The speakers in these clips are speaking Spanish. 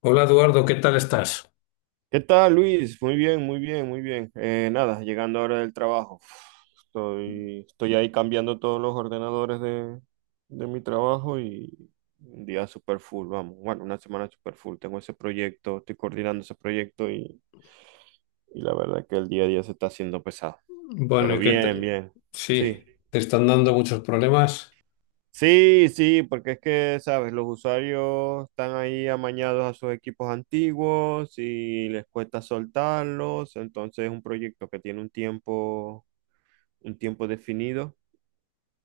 Hola Eduardo, ¿qué tal estás? ¿Qué tal, Luis? Muy bien, muy bien, muy bien. Nada, llegando ahora del trabajo. Uf, estoy ahí cambiando todos los ordenadores de mi trabajo y un día super full, vamos. Bueno, una semana super full. Tengo ese proyecto, estoy coordinando ese proyecto y la verdad que el día a día se está haciendo pesado. Bueno, Pero ¿y qué bien, te- bien. Sí, Sí, te están dando muchos problemas. sí, sí, porque es que, sabes, los usuarios están ahí amañados a sus equipos antiguos y les cuesta soltarlos, entonces es un proyecto que tiene un tiempo definido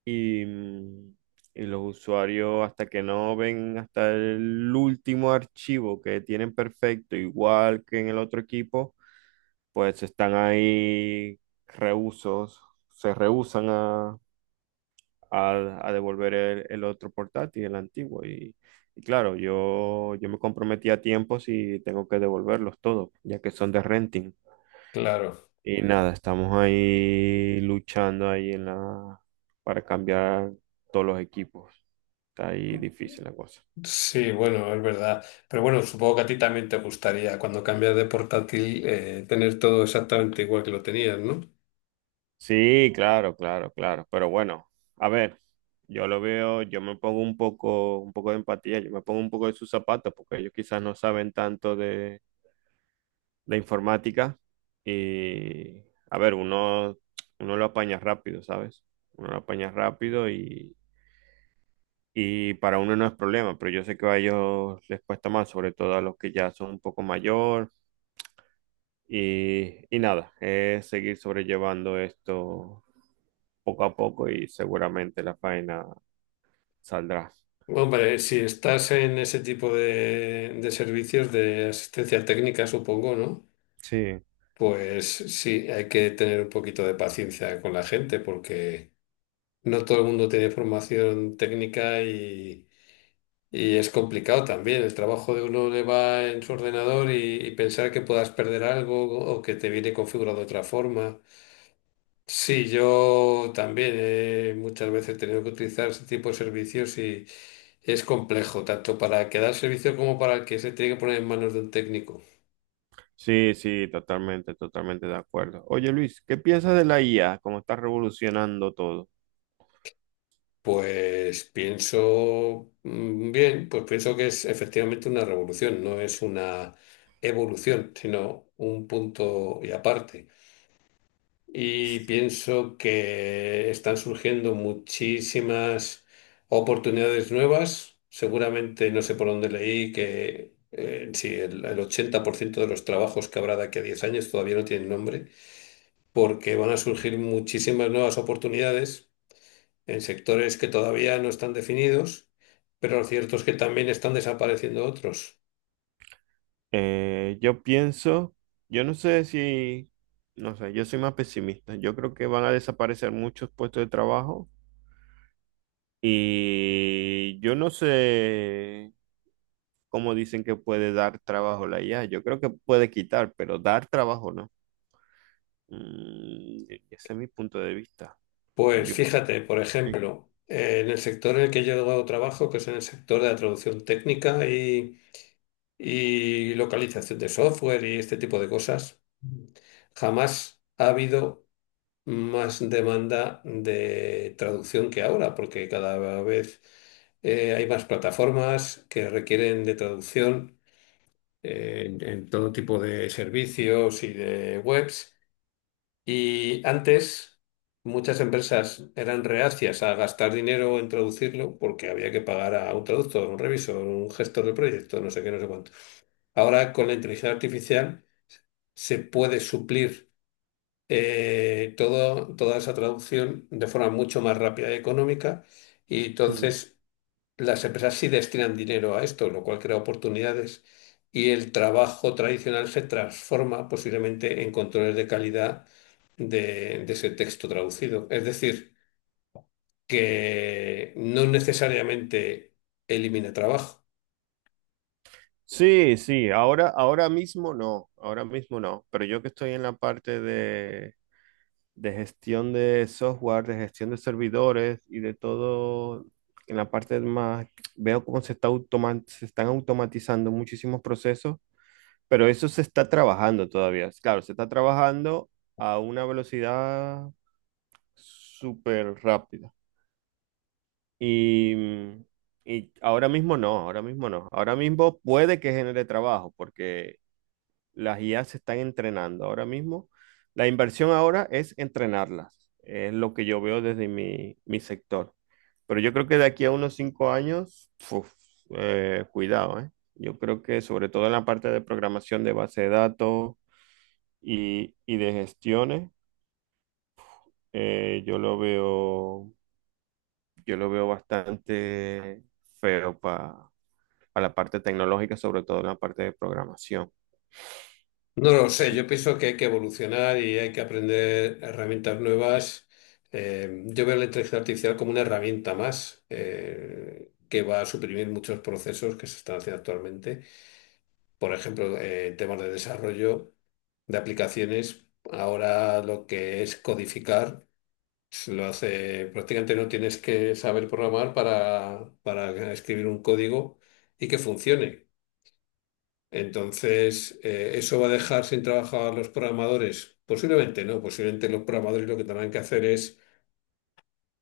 y y los usuarios hasta que no ven hasta el último archivo que tienen perfecto, igual que en el otro equipo, pues están ahí rehúsos, se rehusan a devolver el otro portátil, el antiguo. Y claro, yo me comprometí a tiempo si tengo que devolverlos todos, ya que son de renting. Claro, Y nada, estamos ahí luchando ahí en la, para cambiar todos los equipos. Está ahí difícil la cosa. sí, bueno, es verdad. Pero bueno, supongo que a ti también te gustaría cuando cambias de portátil, tener todo exactamente igual que lo tenías, ¿no? Sí, claro, claro, claro. Pero bueno, a ver, yo lo veo, yo me pongo un poco de empatía, yo me pongo un poco de sus zapatos, porque ellos quizás no saben tanto de la informática y, a ver, uno, uno lo apaña rápido, ¿sabes? Uno lo apaña rápido y para uno no es problema, pero yo sé que a ellos les cuesta más, sobre todo a los que ya son un poco mayor y nada, es seguir sobrellevando esto poco a poco y seguramente la faena saldrá. Hombre, si estás en ese tipo de servicios de asistencia técnica, supongo, ¿no? Sí, Pues sí, hay que tener un poquito de paciencia con la gente porque no todo el mundo tiene formación técnica. Y... Y es complicado también, el trabajo de uno le va en su ordenador y pensar que puedas perder algo o que te viene configurado de otra forma. Sí, yo también, he muchas veces he tenido que utilizar ese tipo de servicios y es complejo, tanto para el que da el servicio como para el que se tiene que poner en manos de un técnico. sí, sí, totalmente, totalmente de acuerdo. Oye Luis, ¿qué piensas de la IA? ¿Cómo está revolucionando todo? Pues pienso, bien, pues pienso que es efectivamente una revolución, no es una evolución, sino un punto y aparte. Y pienso que están surgiendo muchísimas oportunidades nuevas. Seguramente, no sé por dónde leí, que sí, el 80% de los trabajos que habrá de aquí a 10 años todavía no tienen nombre, porque van a surgir muchísimas nuevas oportunidades en sectores que todavía no están definidos, pero lo cierto es que también están desapareciendo otros. Yo pienso, yo no sé si, no sé, yo soy más pesimista. Yo creo que van a desaparecer muchos puestos de trabajo y yo no sé cómo dicen que puede dar trabajo la IA. Yo creo que puede quitar, pero dar trabajo no. Ese es mi punto de vista. Pues Yo. fíjate, por ejemplo, en el sector en el que yo trabajo, que es en el sector de la traducción técnica y localización de software y este tipo de cosas, jamás ha habido más demanda de traducción que ahora, porque cada vez hay más plataformas que requieren de traducción, en todo tipo de servicios y de webs. Y antes muchas empresas eran reacias a gastar dinero en traducirlo porque había que pagar a un traductor, un revisor, un gestor de proyecto, no sé qué, no sé cuánto. Ahora con la inteligencia artificial se puede suplir, toda esa traducción de forma mucho más rápida y económica, y Ujú. entonces las empresas sí destinan dinero a esto, lo cual crea oportunidades, y el trabajo tradicional se transforma posiblemente en controles de calidad de ese texto traducido. Es decir, que no necesariamente elimina trabajo. Sí, sí, ahora, ahora mismo no, pero yo que estoy en la parte de gestión de software, de gestión de servidores y de todo. En la parte más, veo cómo se está se están automatizando muchísimos procesos, pero eso se está trabajando todavía. Claro, se está trabajando a una velocidad súper rápida. Y, y ahora mismo no, ahora mismo no. Ahora mismo puede que genere trabajo, porque las IA se están entrenando ahora mismo. La inversión ahora es entrenarlas, es lo que yo veo desde mi, mi sector. Pero yo creo que de aquí a unos 5 años, uf, cuidado, ¿eh? Yo creo que sobre todo en la parte de programación de base de datos y de gestiones, eh, yo lo veo, yo lo veo bastante feo para la parte tecnológica, sobre todo en la parte de programación. No lo sé, Sí. yo pienso que hay que evolucionar y hay que aprender herramientas nuevas. Yo veo la inteligencia artificial como una herramienta más, que va a suprimir muchos procesos que se están haciendo actualmente. Por ejemplo, en temas de desarrollo de aplicaciones, ahora lo que es codificar, se lo hace, prácticamente no tienes que saber programar para escribir un código y que funcione. Entonces, ¿eso va a dejar sin trabajo a los programadores? Posiblemente no, posiblemente los programadores lo que tendrán que hacer es,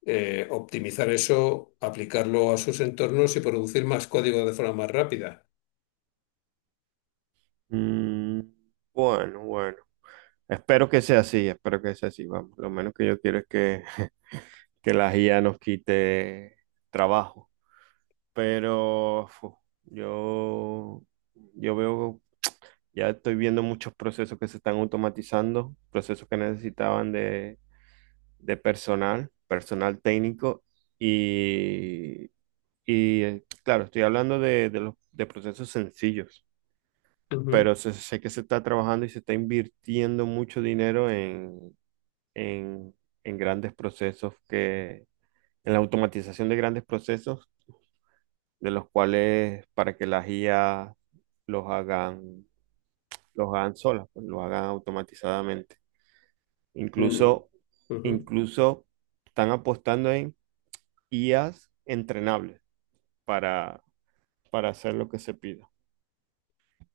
optimizar eso, aplicarlo a sus entornos y producir más código de forma más rápida. Mm, bueno, bueno. Espero que sea así, espero que sea así. Vamos, lo menos que yo quiero es que, que la IA nos quite trabajo. Pero fu, yo, yo veo, ya estoy viendo muchos procesos que se están automatizando, procesos que necesitaban de personal, personal técnico. Y, y claro, estoy hablando de los, de procesos sencillos, Ujú, pero sé, sé que se está trabajando y se está invirtiendo mucho dinero en, en grandes procesos que, en la automatización de grandes procesos, de los cuales para que las IA los hagan, los hagan solas, pues, los hagan automatizadamente. mm, Incluso, ujú. incluso están apostando en IAs entrenables para, para hacer lo que se pida.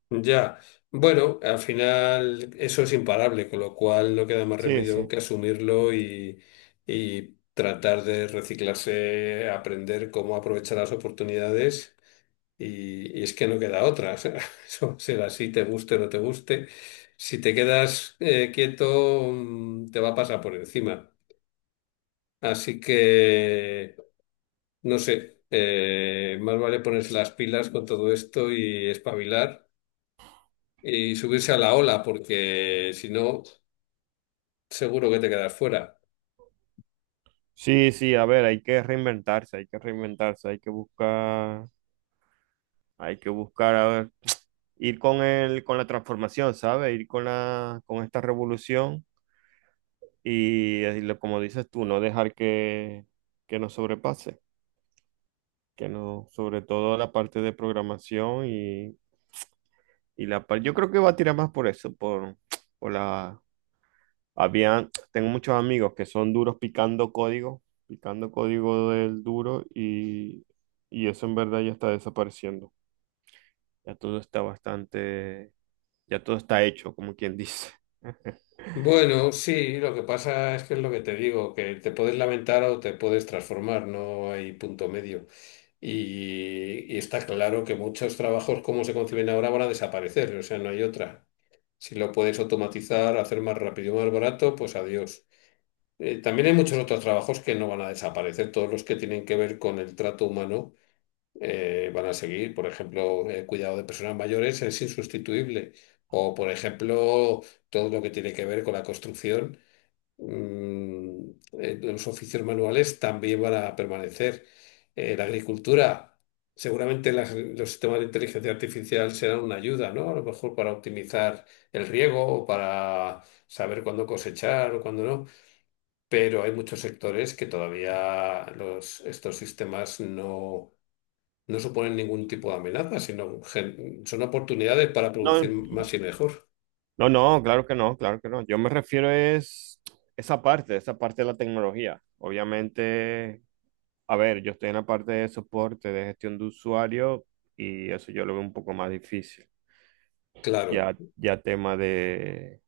Ya, bueno, al final eso es imparable, con lo cual no queda más Sí, remedio sí. que asumirlo, y tratar de reciclarse, aprender cómo aprovechar las oportunidades. Y es que no queda otra. O sea, eso será así, te guste o no te guste. Si te quedas, quieto, te va a pasar por encima. Así que, no sé, más vale ponerse las pilas con todo esto y espabilar y subirse a la ola, porque si no, seguro que te quedas fuera. Sí, sí, a ver, hay que reinventarse, hay que reinventarse, hay que buscar. Hay que buscar, a ver, ir con el, con la transformación, ¿sabes? Ir con la, con esta revolución y, como dices tú, no dejar que nos sobrepase, que no, sobre todo la parte de programación y la parte, yo creo que va a tirar más por eso, por la, había, tengo muchos amigos que son duros picando código del duro y eso en verdad ya está desapareciendo. Ya todo está bastante, ya todo está hecho, como quien dice. Bueno, sí, lo que pasa es que es lo que te digo, que te puedes lamentar o te puedes transformar, no hay punto medio. Y está claro que muchos trabajos como se conciben ahora van a desaparecer, o sea, no hay otra. Si lo puedes automatizar, hacer más rápido y más barato, pues adiós. También hay muchos otros trabajos que no van a desaparecer, todos los que tienen que ver con el trato humano, van a seguir. Por ejemplo, el cuidado de personas mayores es insustituible. O, por ejemplo, todo lo que tiene que ver con la construcción, mm, los oficios manuales también van a permanecer. La agricultura, seguramente los sistemas de inteligencia artificial serán una ayuda, ¿no? A lo mejor para optimizar el riego o para saber cuándo cosechar o cuándo no, pero hay muchos sectores que todavía los, estos sistemas no, no suponen ningún tipo de amenaza, sino son oportunidades para producir No, más y mejor. no, no, claro que no, claro que no. Yo me refiero es esa parte de la tecnología. Obviamente, a ver, yo estoy en la parte de soporte, de gestión de usuario y eso yo lo veo un poco más difícil. Claro. Ya, ya tema de...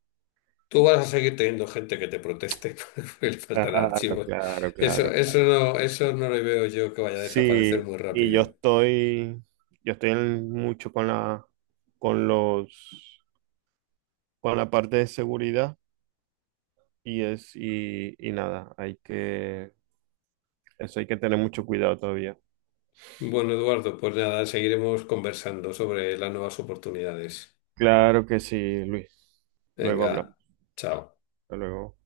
Tú vas a seguir teniendo gente que te proteste porque le faltan Claro, archivos. claro, Eso, claro, claro. Eso no le veo yo que vaya a desaparecer Sí, muy y rápido. Yo estoy mucho con la, con los con la parte de seguridad y es y nada, hay que eso hay que tener mucho cuidado todavía. Bueno, Eduardo, pues nada, seguiremos conversando sobre las nuevas oportunidades. Claro que sí, Luis. Luego hablamos. Venga, chao. Hasta luego.